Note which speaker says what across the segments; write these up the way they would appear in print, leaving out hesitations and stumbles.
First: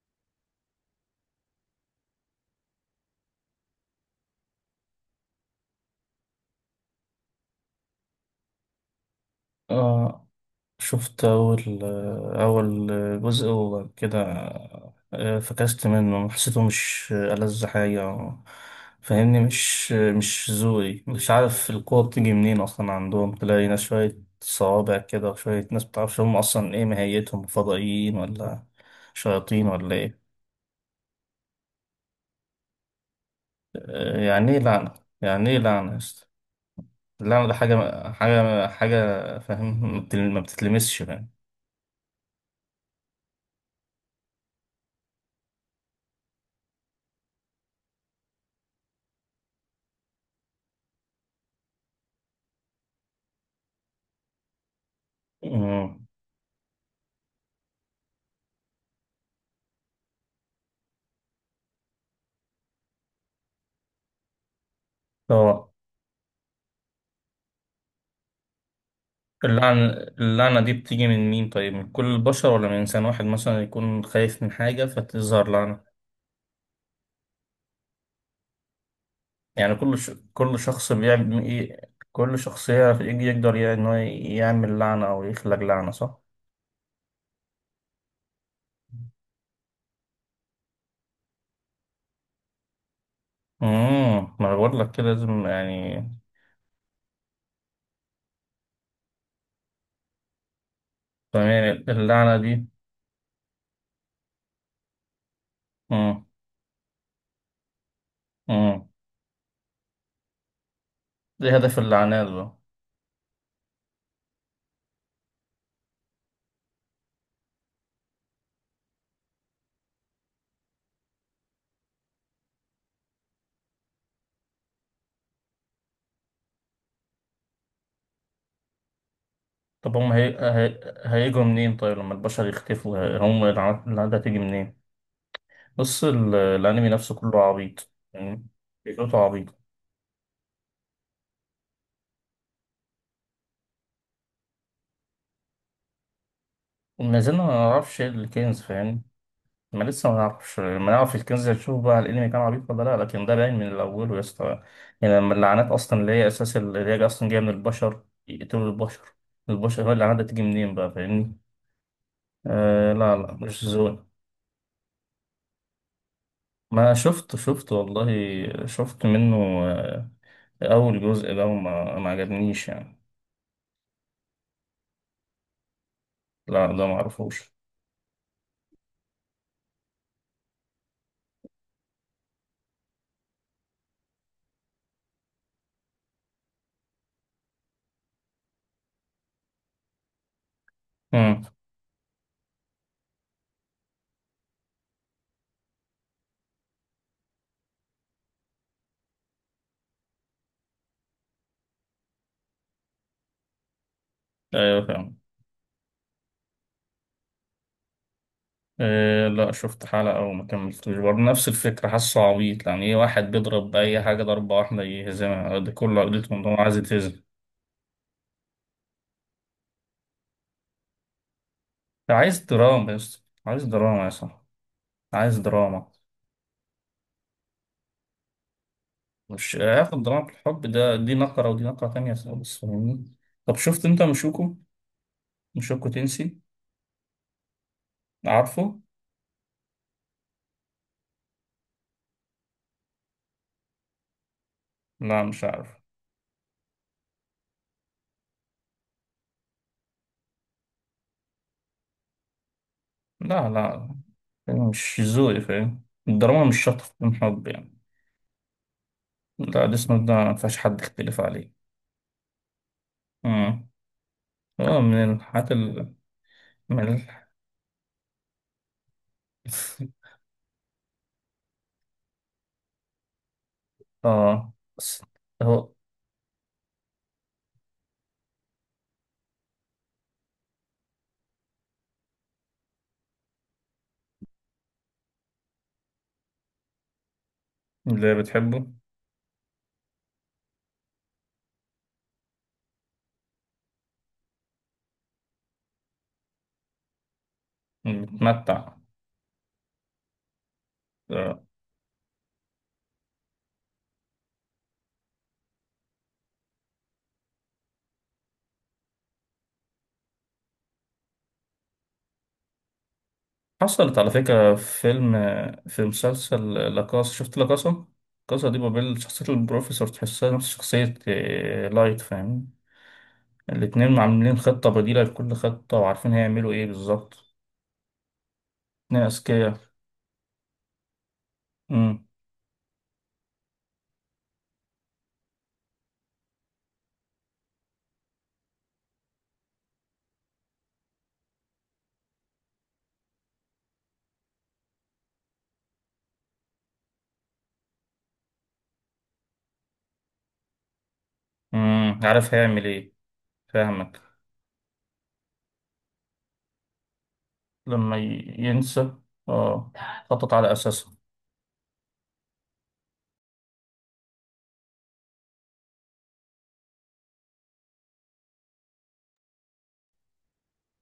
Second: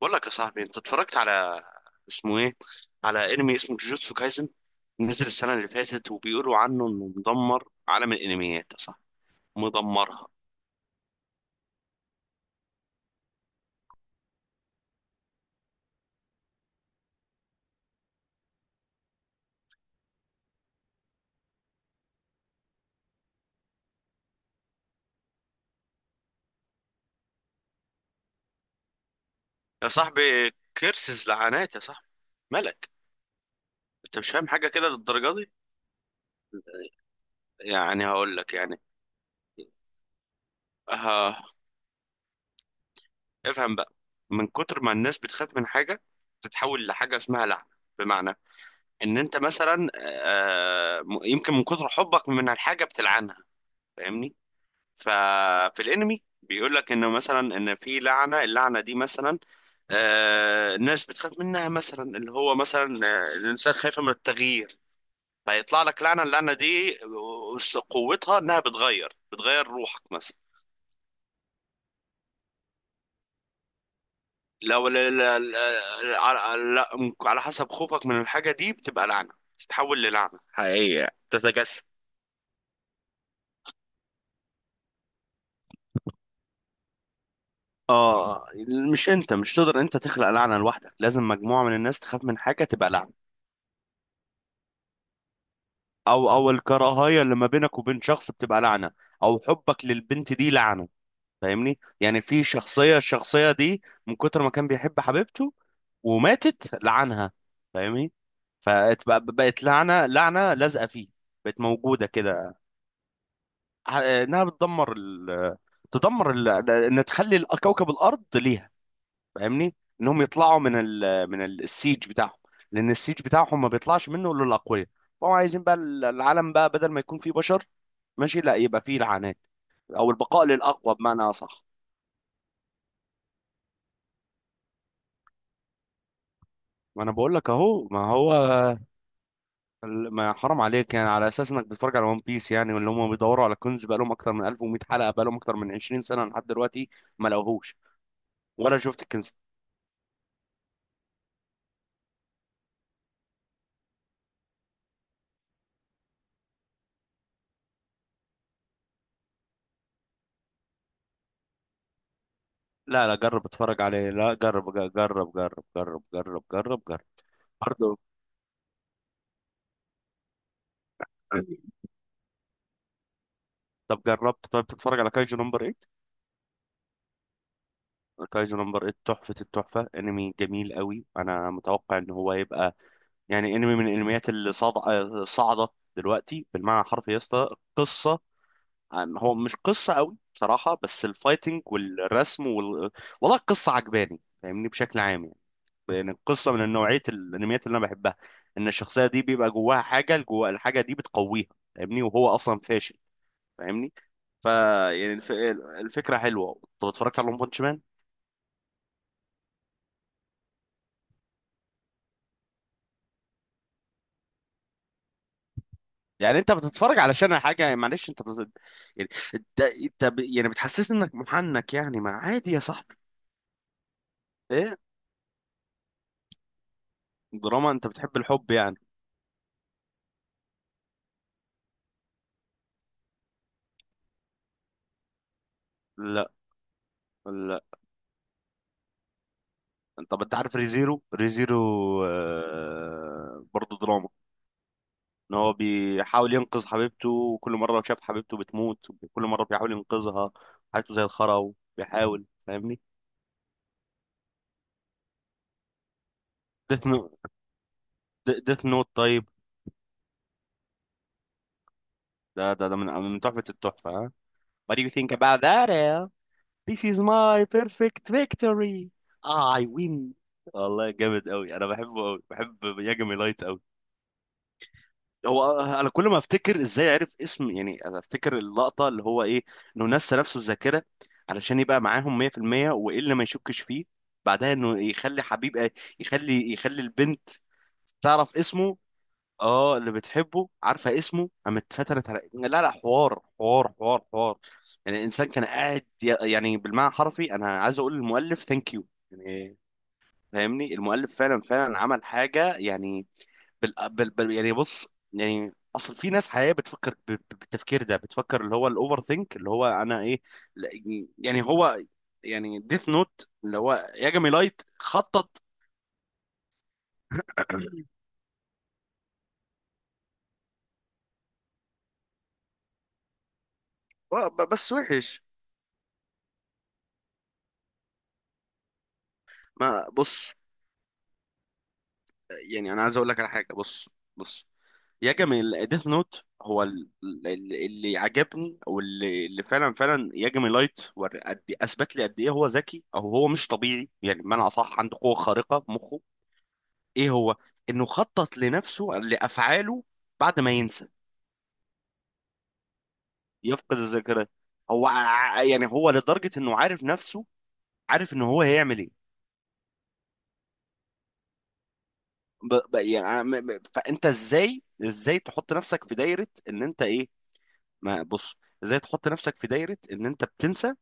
Speaker 1: بقول لك يا صاحبي، انت اتفرجت على، اسمه ايه، على انمي اسمه جوجوتسو كايزن؟ نزل السنه اللي فاتت وبيقولوا عنه انه مدمر عالم الانميات يا صاحبي، مدمرها.
Speaker 2: آه، شفت أول جزء وكده. فكست منه، حسيته مش ألذ حاجة. فاهمني، مش ذوقي، مش عارف القوة بتيجي منين أصلا عندهم. تلاقي ناس شوية صوابع كده وشوية ناس متعرفش هم أصلا إيه ماهيتهم، فضائيين ولا شياطين
Speaker 1: يا
Speaker 2: ولا
Speaker 1: صاحبي
Speaker 2: إيه.
Speaker 1: كيرسز، لعنات يا صاحبي، ملك. انت مش فاهم
Speaker 2: يعني إيه
Speaker 1: حاجه كده
Speaker 2: لعنة؟
Speaker 1: للدرجه
Speaker 2: يعني
Speaker 1: دي؟
Speaker 2: إيه لعنة يا اسطى؟ اللعنة ده حاجة
Speaker 1: يعني هقول لك
Speaker 2: حاجة
Speaker 1: يعني.
Speaker 2: حاجة فاهم، ما بتتلمسش يعني.
Speaker 1: اه، افهم بقى. من كتر ما الناس بتخاف من حاجه تتحول لحاجه اسمها لعنه. بمعنى ان انت مثلا يمكن من كتر حبك من الحاجه بتلعنها، فاهمني. ففي
Speaker 2: مم.
Speaker 1: الانمي بيقول لك انه مثلا ان في لعنه، اللعنه دي مثلا آه الناس بتخاف منها، مثلا اللي هو مثلا الانسان خايف من التغيير،
Speaker 2: طبعا.
Speaker 1: فيطلع لك لعنه. اللعنه دي قوتها انها بتغير
Speaker 2: اللعنة
Speaker 1: روحك مثلا.
Speaker 2: اللعنة دي بتيجي من مين؟ طيب، من كل البشر ولا من إنسان واحد مثلا يكون خايف من حاجة
Speaker 1: لو لا لا
Speaker 2: فتظهر لعنة؟
Speaker 1: لا على، على حسب خوفك من الحاجه دي بتبقى لعنه،
Speaker 2: يعني
Speaker 1: تتحول للعنه
Speaker 2: كل شخص
Speaker 1: حقيقيه
Speaker 2: بيعمل إيه؟
Speaker 1: تتجسد.
Speaker 2: كل شخص يقدر يعني إن هو يعمل لعنة أو يخلق لعنة، صح؟
Speaker 1: اه، مش تقدر انت تخلق لعنه لوحدك، لازم مجموعه من الناس تخاف من حاجه تبقى لعنه.
Speaker 2: ما أنا بقول لك كده، لازم يعني.
Speaker 1: او الكراهيه اللي ما بينك وبين شخص بتبقى لعنه، او حبك للبنت دي لعنه. فاهمني،
Speaker 2: تمام
Speaker 1: يعني
Speaker 2: اللعنة
Speaker 1: في
Speaker 2: دي.
Speaker 1: شخصيه، الشخصيه دي من كتر ما كان بيحب حبيبته
Speaker 2: امم
Speaker 1: وماتت لعنها، فاهمني،
Speaker 2: امم
Speaker 1: فبقت لعنه، لازقه فيه،
Speaker 2: إيه
Speaker 1: بقت
Speaker 2: هدف
Speaker 1: موجوده
Speaker 2: اللعنات
Speaker 1: كده.
Speaker 2: بقى؟
Speaker 1: انها بتدمر ال... تدمر ال... ان تخلي كوكب الارض ليها، فاهمني. انهم يطلعوا من السيج بتاعهم، لان السيج بتاعهم ما بيطلعش منه الا الاقوياء. فهم عايزين بقى العالم بقى بدل ما يكون فيه بشر، ماشي، لا يبقى فيه لعنات،
Speaker 2: طب
Speaker 1: او
Speaker 2: هم
Speaker 1: البقاء للاقوى بمعنى
Speaker 2: هيجوا
Speaker 1: اصح.
Speaker 2: منين؟ طيب لما البشر يختفوا، هم اللعنة دي هتيجي منين؟ بص الأنمي
Speaker 1: ما انا
Speaker 2: نفسه
Speaker 1: بقول
Speaker 2: كله
Speaker 1: لك اهو.
Speaker 2: عبيط
Speaker 1: ما هو
Speaker 2: يعني، فكرته عبيطة.
Speaker 1: ال- ما حرام عليك يعني، على اساس انك بتتفرج على ون بيس يعني، واللي هم بيدوروا على كنز بقى لهم اكتر من 1100 حلقه، بقى لهم اكتر من 20 سنه لحد دلوقتي
Speaker 2: ما
Speaker 1: ما
Speaker 2: زلنا ما
Speaker 1: لقوهوش،
Speaker 2: نعرفش ايه الكنز،
Speaker 1: ولا شفت
Speaker 2: فاهم.
Speaker 1: الكنز.
Speaker 2: ما لسه ما نعرفش، ما نعرف الكنز، نشوف بقى الانمي كان عبيط ولا لا، لكن ده باين من الاول يا اسطى. يعني لما اللعنات اصلا اللي هي اساس، اللي هي اصلا جايه من البشر، يقتلوا البشر، البشر هو اللعنات دي تيجي منين بقى، فاهمني. آه،
Speaker 1: لا لا،
Speaker 2: لا لا،
Speaker 1: جرب
Speaker 2: مش
Speaker 1: اتفرج
Speaker 2: زون.
Speaker 1: عليه. لا جرب جرب جرب جرب جرب جرب جرب
Speaker 2: ما
Speaker 1: جرب
Speaker 2: شفت
Speaker 1: برضه.
Speaker 2: والله، شفت منه آه اول جزء ده، وما ما عجبنيش يعني.
Speaker 1: طب جربت طيب تتفرج على كايجو نمبر 8؟
Speaker 2: لا ده ما اعرفوش.
Speaker 1: كايجو نمبر 8 تحفة التحفة، انمي جميل قوي، انا متوقع ان هو يبقى، يعني انمي من الانميات اللي صاعدة دلوقتي بالمعنى الحرفي يا اسطى. قصة، هو مش قصة قوي بصراحة، بس
Speaker 2: امم
Speaker 1: الفايتنج والرسم وال... والله القصة عجباني فاهمني بشكل عام يعني، لان القصة من نوعية الانميات اللي انا بحبها، ان الشخصية دي بيبقى جواها حاجة، جوا الحاجة دي بتقويها، فاهمني، وهو اصلا فاشل، فاهمني. فا،
Speaker 2: ايوه
Speaker 1: يعني
Speaker 2: فاهم.
Speaker 1: الفكره حلوه. انت اتفرجت على ون بانش مان؟
Speaker 2: إيه؟ لا، شفت حلقة أو ما كملتوش برضه، نفس الفكرة، حاسه عبيط يعني. إيه؟ واحد بيضرب بأي حاجة ضربة واحدة يهزمها، ده كل عقدته
Speaker 1: يعني
Speaker 2: إن
Speaker 1: انت
Speaker 2: هو عايز
Speaker 1: بتتفرج
Speaker 2: يتهزم.
Speaker 1: علشان حاجه، معلش انت بت... يعني انت ب... يعني بتحسسني انك محنك يعني، ما
Speaker 2: عايز
Speaker 1: عادي يا
Speaker 2: دراما
Speaker 1: صاحبي.
Speaker 2: يا اسطى، عايز دراما يا اسطى،
Speaker 1: ايه؟
Speaker 2: عايز دراما.
Speaker 1: دراما، انت بتحب الحب يعني.
Speaker 2: مش هياخد دراما في الحب ده، دي نقرة ودي نقرة تانية خالص، فاهمني. طب شفت أنت مشوكو؟ مشوكو
Speaker 1: لا
Speaker 2: تنسي،
Speaker 1: لا.
Speaker 2: عارفه؟
Speaker 1: طب انت عارف ريزيرو؟ آه... برضه دراما،
Speaker 2: لا
Speaker 1: ان
Speaker 2: مش
Speaker 1: هو
Speaker 2: عارف.
Speaker 1: بيحاول ينقذ حبيبته وكل مره شاف حبيبته بتموت وكل مره بيحاول ينقذها، حياته زي الخرا وبيحاول، فاهمني.
Speaker 2: لا لا، مش ذوقي، فاهم الدراما مش شرط
Speaker 1: ديث نوت.
Speaker 2: تكون حب يعني.
Speaker 1: طيب
Speaker 2: لا ده اسمه ده ما فيهاش حد يختلف عليه.
Speaker 1: ده من، من تحفة
Speaker 2: مم.
Speaker 1: التحفة، ها. What
Speaker 2: هو
Speaker 1: do you think
Speaker 2: من
Speaker 1: about
Speaker 2: الحاجات.
Speaker 1: that Al? This is
Speaker 2: ملح.
Speaker 1: my perfect victory. I win. والله جامد قوي، انا بحبه قوي، بحب ياجامي لايت قوي.
Speaker 2: اه بس.
Speaker 1: هو
Speaker 2: هو
Speaker 1: انا كل ما افتكر ازاي عرف اسم يعني، انا افتكر اللقطة اللي هو ايه، انه نسى نفسه الذاكرة علشان يبقى معاهم 100%، وايه اللي ما يشكش فيه بعدها، انه يخلي حبيب، يخلي البنت
Speaker 2: اللي
Speaker 1: تعرف
Speaker 2: بتحبه.
Speaker 1: اسمه. اه اللي بتحبه عارفه اسمه، قامت اتفتلت على، لا لا، حوار حوار. يعني الانسان كان قاعد يعني بالمعنى الحرفي، انا عايز اقول للمؤلف
Speaker 2: بتمتع.
Speaker 1: ثانك يو يعني، فاهمني، المؤلف فعلا
Speaker 2: آه.
Speaker 1: فعلا عمل حاجه يعني. يعني بص، يعني اصل في ناس حقيقيه بتفكر بالتفكير ده، بتفكر اللي هو الاوفر ثينك، اللي هو انا ايه، لا، يعني هو، يعني ديث نوت اللي هو
Speaker 2: حصلت على
Speaker 1: ياجامي
Speaker 2: فكرة
Speaker 1: لايت
Speaker 2: في فيلم،
Speaker 1: خطط.
Speaker 2: في مسلسل لاكاسا. شفت لاكاسا؟ لاكاسا دي بابيل، شخصية البروفيسور تحسها نفس شخصية لايت، فاهم. الاتنين عاملين خطة
Speaker 1: بس
Speaker 2: بديلة
Speaker 1: وحش.
Speaker 2: لكل خطة وعارفين هيعملوا ايه بالظبط. اتنين أذكياء.
Speaker 1: ما بص،
Speaker 2: أمم،
Speaker 1: يعني انا عايز اقول لك على حاجه. بص بص يا جميل، ديث نوت هو اللي عجبني، او اللي فعلا فعلا يجمي لايت قد إيه، اثبت لي قد ايه هو ذكي، او هو مش طبيعي يعني بمعنى اصح، عنده قوه خارقه في مخه. ايه هو، انه خطط لنفسه لافعاله بعد ما ينسى،
Speaker 2: أمم، عارف هيعمل ايه.
Speaker 1: يفقد
Speaker 2: فاهمك.
Speaker 1: الذاكره. يعني هو لدرجه انه عارف نفسه،
Speaker 2: لما
Speaker 1: عارف ان هو هيعمل ايه.
Speaker 2: ينسى. اه، خطط على أساسها.
Speaker 1: يعني فانت ازاي تحط نفسك في دايره ان انت ايه. ما بص، ازاي تحط نفسك في دايره ان انت بتنسى،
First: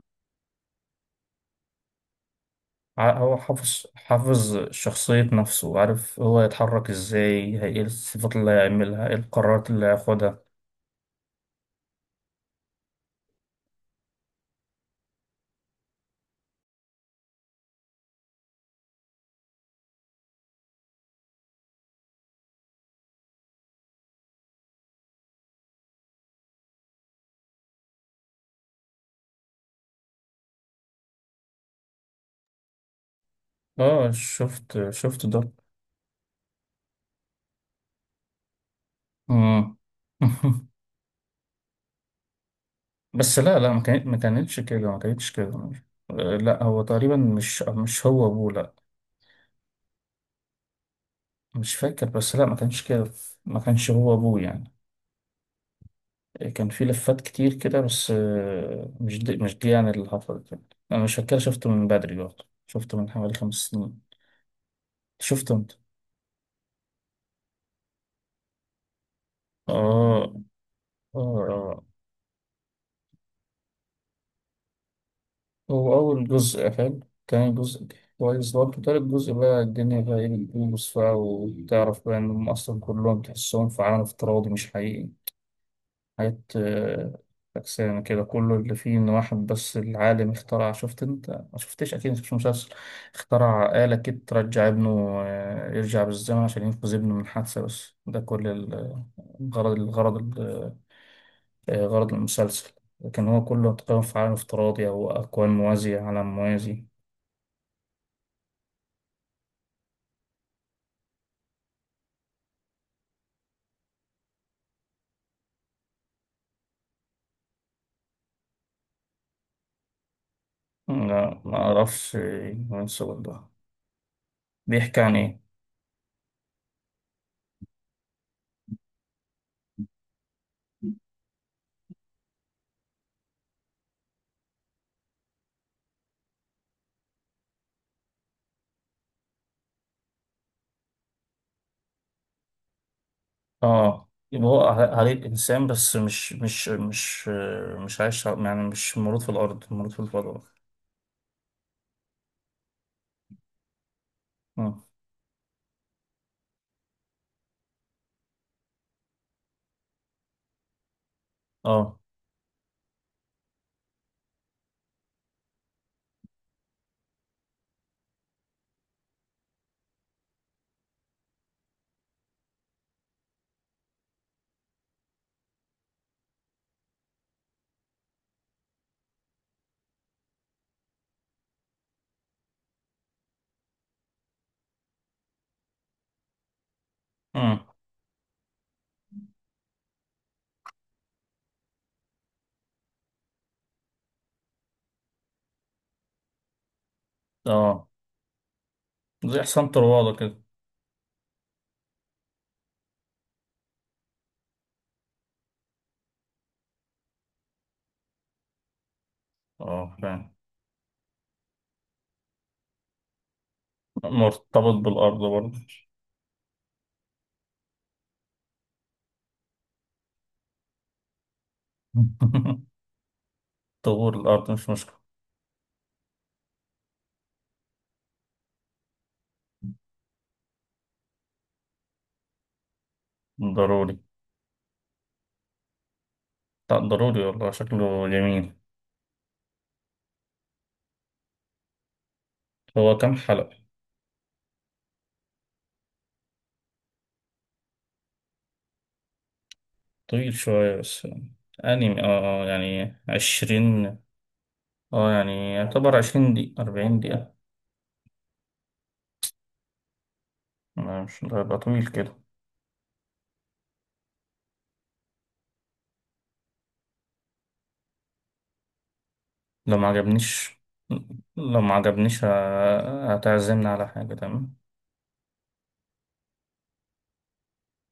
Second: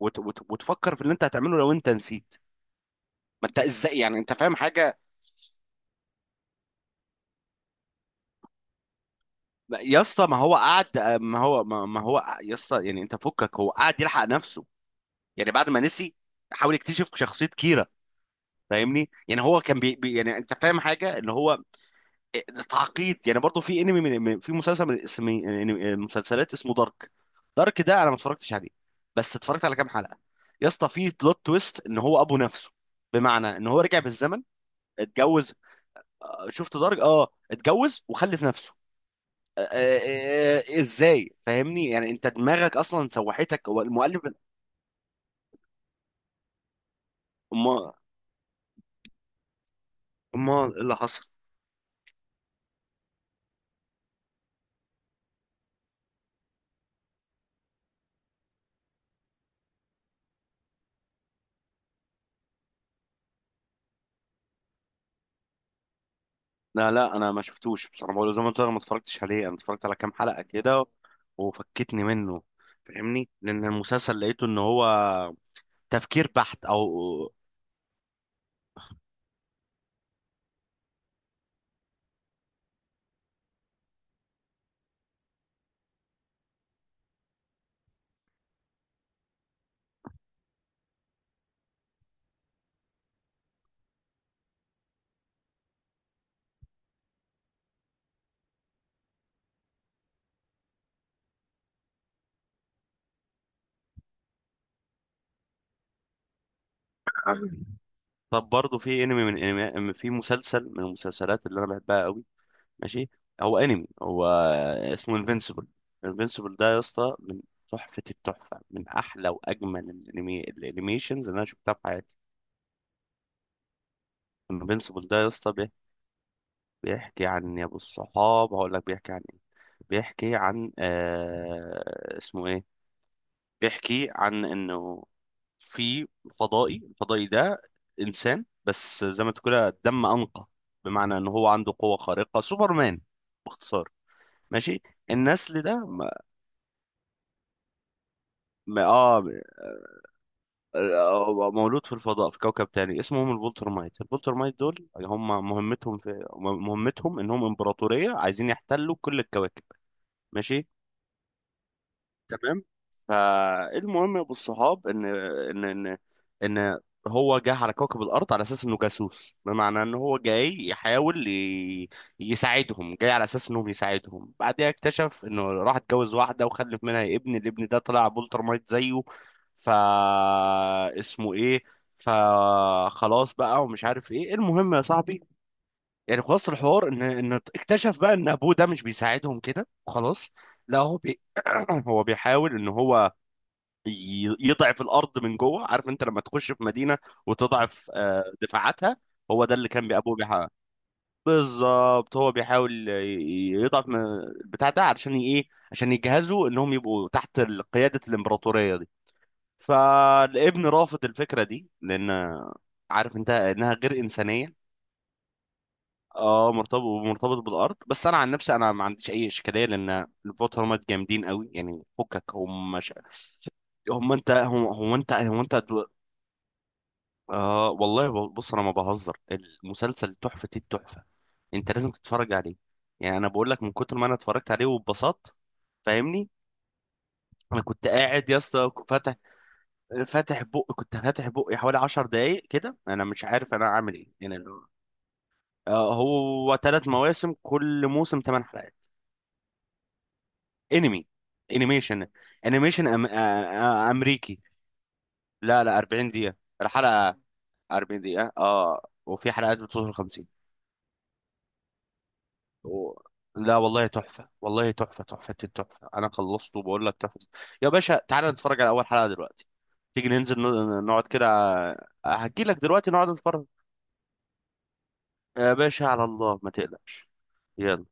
Speaker 1: وتفكر في اللي انت هتعمله لو انت نسيت.
Speaker 2: هو
Speaker 1: ما انت
Speaker 2: حافظ
Speaker 1: ازاي يعني، انت فاهم
Speaker 2: حافظ
Speaker 1: حاجه
Speaker 2: شخصية نفسه، عارف هو يتحرك ازاي، ايه الصفات اللي هيعملها، ايه القرارات اللي
Speaker 1: يا اسطى. ما
Speaker 2: هياخدها.
Speaker 1: هو قعد، ما هو يا اسطى، يعني انت فكك، هو قعد يلحق نفسه يعني، بعد ما نسي حاول يكتشف شخصيه كيرا، فاهمني. يعني هو كان يعني انت فاهم حاجه اللي هو تعقيد يعني. برضو في انمي في مسلسل من اسم من مسلسلات اسمه دارك. دارك ده انا ما اتفرجتش عليه، بس اتفرجت على كام حلقة، يا اسطى في بلوت تويست ان هو ابو نفسه. بمعنى ان هو رجع
Speaker 2: اه
Speaker 1: بالزمن
Speaker 2: شفت ده.
Speaker 1: اتجوز. شفت دارك؟ اه اتجوز وخلف نفسه.
Speaker 2: مم.
Speaker 1: ازاي، فاهمني يعني انت دماغك اصلا
Speaker 2: بس لا
Speaker 1: سوحتك
Speaker 2: لا،
Speaker 1: هو
Speaker 2: ما
Speaker 1: المؤلف.
Speaker 2: كانتش كده، ما كانتش كده. آه، لا هو تقريبا مش
Speaker 1: ما
Speaker 2: مش هو ابوه، لا.
Speaker 1: ما إيه اللي حصل؟
Speaker 2: مش فاكر بس، لا ما كانش كده، ما كانش هو ابوه يعني. كان في لفات كتير كده بس، مش دي مش دي يعني اللي حصلت يعني. انا مش فاكر، شفته من بدري برضه، شفته من حوالي 5 سنين شفته.
Speaker 1: لا لا، انا ما شفتوش بصراحه، بقول زي ما قلت لك ما اتفرجتش عليه، انا اتفرجت على كام
Speaker 2: آه
Speaker 1: حلقه كده،
Speaker 2: آه آه.
Speaker 1: وفكتني منه فاهمني، لان المسلسل لقيته ان هو
Speaker 2: هو أول
Speaker 1: تفكير بحت
Speaker 2: جزء
Speaker 1: او.
Speaker 2: حلو، تاني جزء كويس برضه، تالت جزء بقى الدنيا بقى إيه بتبوظ بقى، وتعرف بقى إنهم أصلا كلهم تحسهم في عالم افتراضي مش حقيقي. حاجات فكسانة كده. كله اللي فيه إن واحد بس العالم اخترع، شفت أنت؟ ما شفتش أكيد مش مسلسل. اخترع آلة كده ترجع ابنه، يرجع بالزمن عشان ينقذ ابنه من حادثة، بس ده كل الغرض، غرض المسلسل. لكن هو كله تقريبا في عالم افتراضي أو أكوان موازية، عالم موازي.
Speaker 1: طب برضه في انمي من انمي في مسلسل من المسلسلات اللي انا بحبها قوي، ماشي، هو اسمه انفينسيبل. انفينسيبل ده يا اسطى من تحفة التحفة، من احلى واجمل الانمي الانيميشنز اللي
Speaker 2: لا
Speaker 1: انا
Speaker 2: ما
Speaker 1: شفتها في
Speaker 2: أعرفش.
Speaker 1: حياتي.
Speaker 2: المسلسل ده بيحكي
Speaker 1: انفينسيبل
Speaker 2: عن
Speaker 1: ده يا
Speaker 2: إيه؟
Speaker 1: اسطى بيحكي عن، يا ابو الصحاب هقول لك بيحكي عن ايه. بيحكي عن، آه اسمه ايه، بيحكي عن انه في فضائي. الفضائي ده انسان بس زي ما تقول كده دم انقى، بمعنى ان هو عنده قوة خارقة، سوبرمان باختصار.
Speaker 2: آه، يبقى هو
Speaker 1: ماشي،
Speaker 2: عليه
Speaker 1: النسل
Speaker 2: إنسان
Speaker 1: ده
Speaker 2: بس مش عايش على، يعني
Speaker 1: ما-
Speaker 2: مش مولود
Speaker 1: اه
Speaker 2: في الأرض، مولود في الفضاء.
Speaker 1: مولود في الفضاء في كوكب تاني اسمهم البولترمايت. البولترمايت دول
Speaker 2: آه
Speaker 1: هم مهمتهم مهمتهم انهم امبراطورية عايزين يحتلوا كل الكواكب، ماشي،
Speaker 2: آه
Speaker 1: تمام. فالمهم يا ابو الصحاب ان ان ان ان هو جه على كوكب الارض على اساس انه جاسوس، بمعنى ان هو جاي يحاول ي... يساعدهم، جاي على اساس انهم يساعدهم، بعدها اكتشف انه راح اتجوز واحده وخلف منها ابن، الابن ده طلع بولترمايت زيه. ف، اسمه ايه، فخلاص بقى ومش عارف ايه، المهم يا صاحبي يعني خلاص الحوار ان
Speaker 2: آه,
Speaker 1: اكتشف بقى ان ابوه ده مش بيساعدهم كده، خلاص. لا هو بي... هو بيحاول ان هو يضعف الارض من جوه. عارف انت لما تخش في مدينه
Speaker 2: آه.
Speaker 1: وتضعف دفاعاتها،
Speaker 2: زي
Speaker 1: هو ده
Speaker 2: حسام
Speaker 1: اللي كان
Speaker 2: طروادة
Speaker 1: ابوه
Speaker 2: كده.
Speaker 1: بيحاول، بالظبط، هو بيحاول يضعف من البتاع ده علشان ايه، عشان يجهزوا انهم يبقوا تحت قياده الامبراطوريه دي.
Speaker 2: آه فاهم،
Speaker 1: فالابن رافض الفكره دي لان، عارف انت انها غير انسانيه.
Speaker 2: مرتبط بالأرض برضه.
Speaker 1: اه مرتبط بالارض، بس انا عن نفسي انا ما عنديش اي اشكاليه لان الفوتومات جامدين قوي يعني، فكك هم مش هم
Speaker 2: طهور
Speaker 1: انت
Speaker 2: الأرض
Speaker 1: هم,
Speaker 2: مش
Speaker 1: هم
Speaker 2: مشكلة.
Speaker 1: انت هم انت دو... آه والله، بص انا ما بهزر، المسلسل تحفه التحفه، انت لازم تتفرج عليه. يعني انا بقول لك من
Speaker 2: ضروري.
Speaker 1: كتر ما انا اتفرجت عليه واتبسطت، فاهمني.
Speaker 2: لا ضروري والله،
Speaker 1: انا كنت
Speaker 2: شكله
Speaker 1: قاعد يا
Speaker 2: جميل.
Speaker 1: اسطى فاتح، بق كنت فاتح بقي حوالي 10 دقايق كده
Speaker 2: هو
Speaker 1: انا
Speaker 2: كام
Speaker 1: مش عارف
Speaker 2: حلقة؟
Speaker 1: انا اعمل ايه يعني آه هو ثلاث مواسم، كل موسم 8 حلقات،
Speaker 2: طويل شوية بس.
Speaker 1: انمي
Speaker 2: أنمي اه،
Speaker 1: انيميشن.
Speaker 2: يعني 20.
Speaker 1: امريكي.
Speaker 2: اه يعني
Speaker 1: لا لا،
Speaker 2: يعتبر
Speaker 1: 40
Speaker 2: عشرين
Speaker 1: دقيقة
Speaker 2: دقيقة أربعين
Speaker 1: الحلقة،
Speaker 2: دقيقة
Speaker 1: 40 دقيقة اه، وفي حلقات بتوصل 50.
Speaker 2: مش هيبقى طويل كده.
Speaker 1: و... لا والله تحفة، والله تحفة، تحفة التحفة، انا خلصته وبقول لك تحفة. يا باشا تعالى نتفرج على اول حلقة دلوقتي،
Speaker 2: لو ما
Speaker 1: تيجي ننزل
Speaker 2: عجبنيش،
Speaker 1: نقعد كده،
Speaker 2: لو ما عجبنيش
Speaker 1: هجيلك دلوقتي نقعد نتفرج.
Speaker 2: هتعزمني على حاجة، تمام.
Speaker 1: يا باشا على الله ما تقلقش، يلا.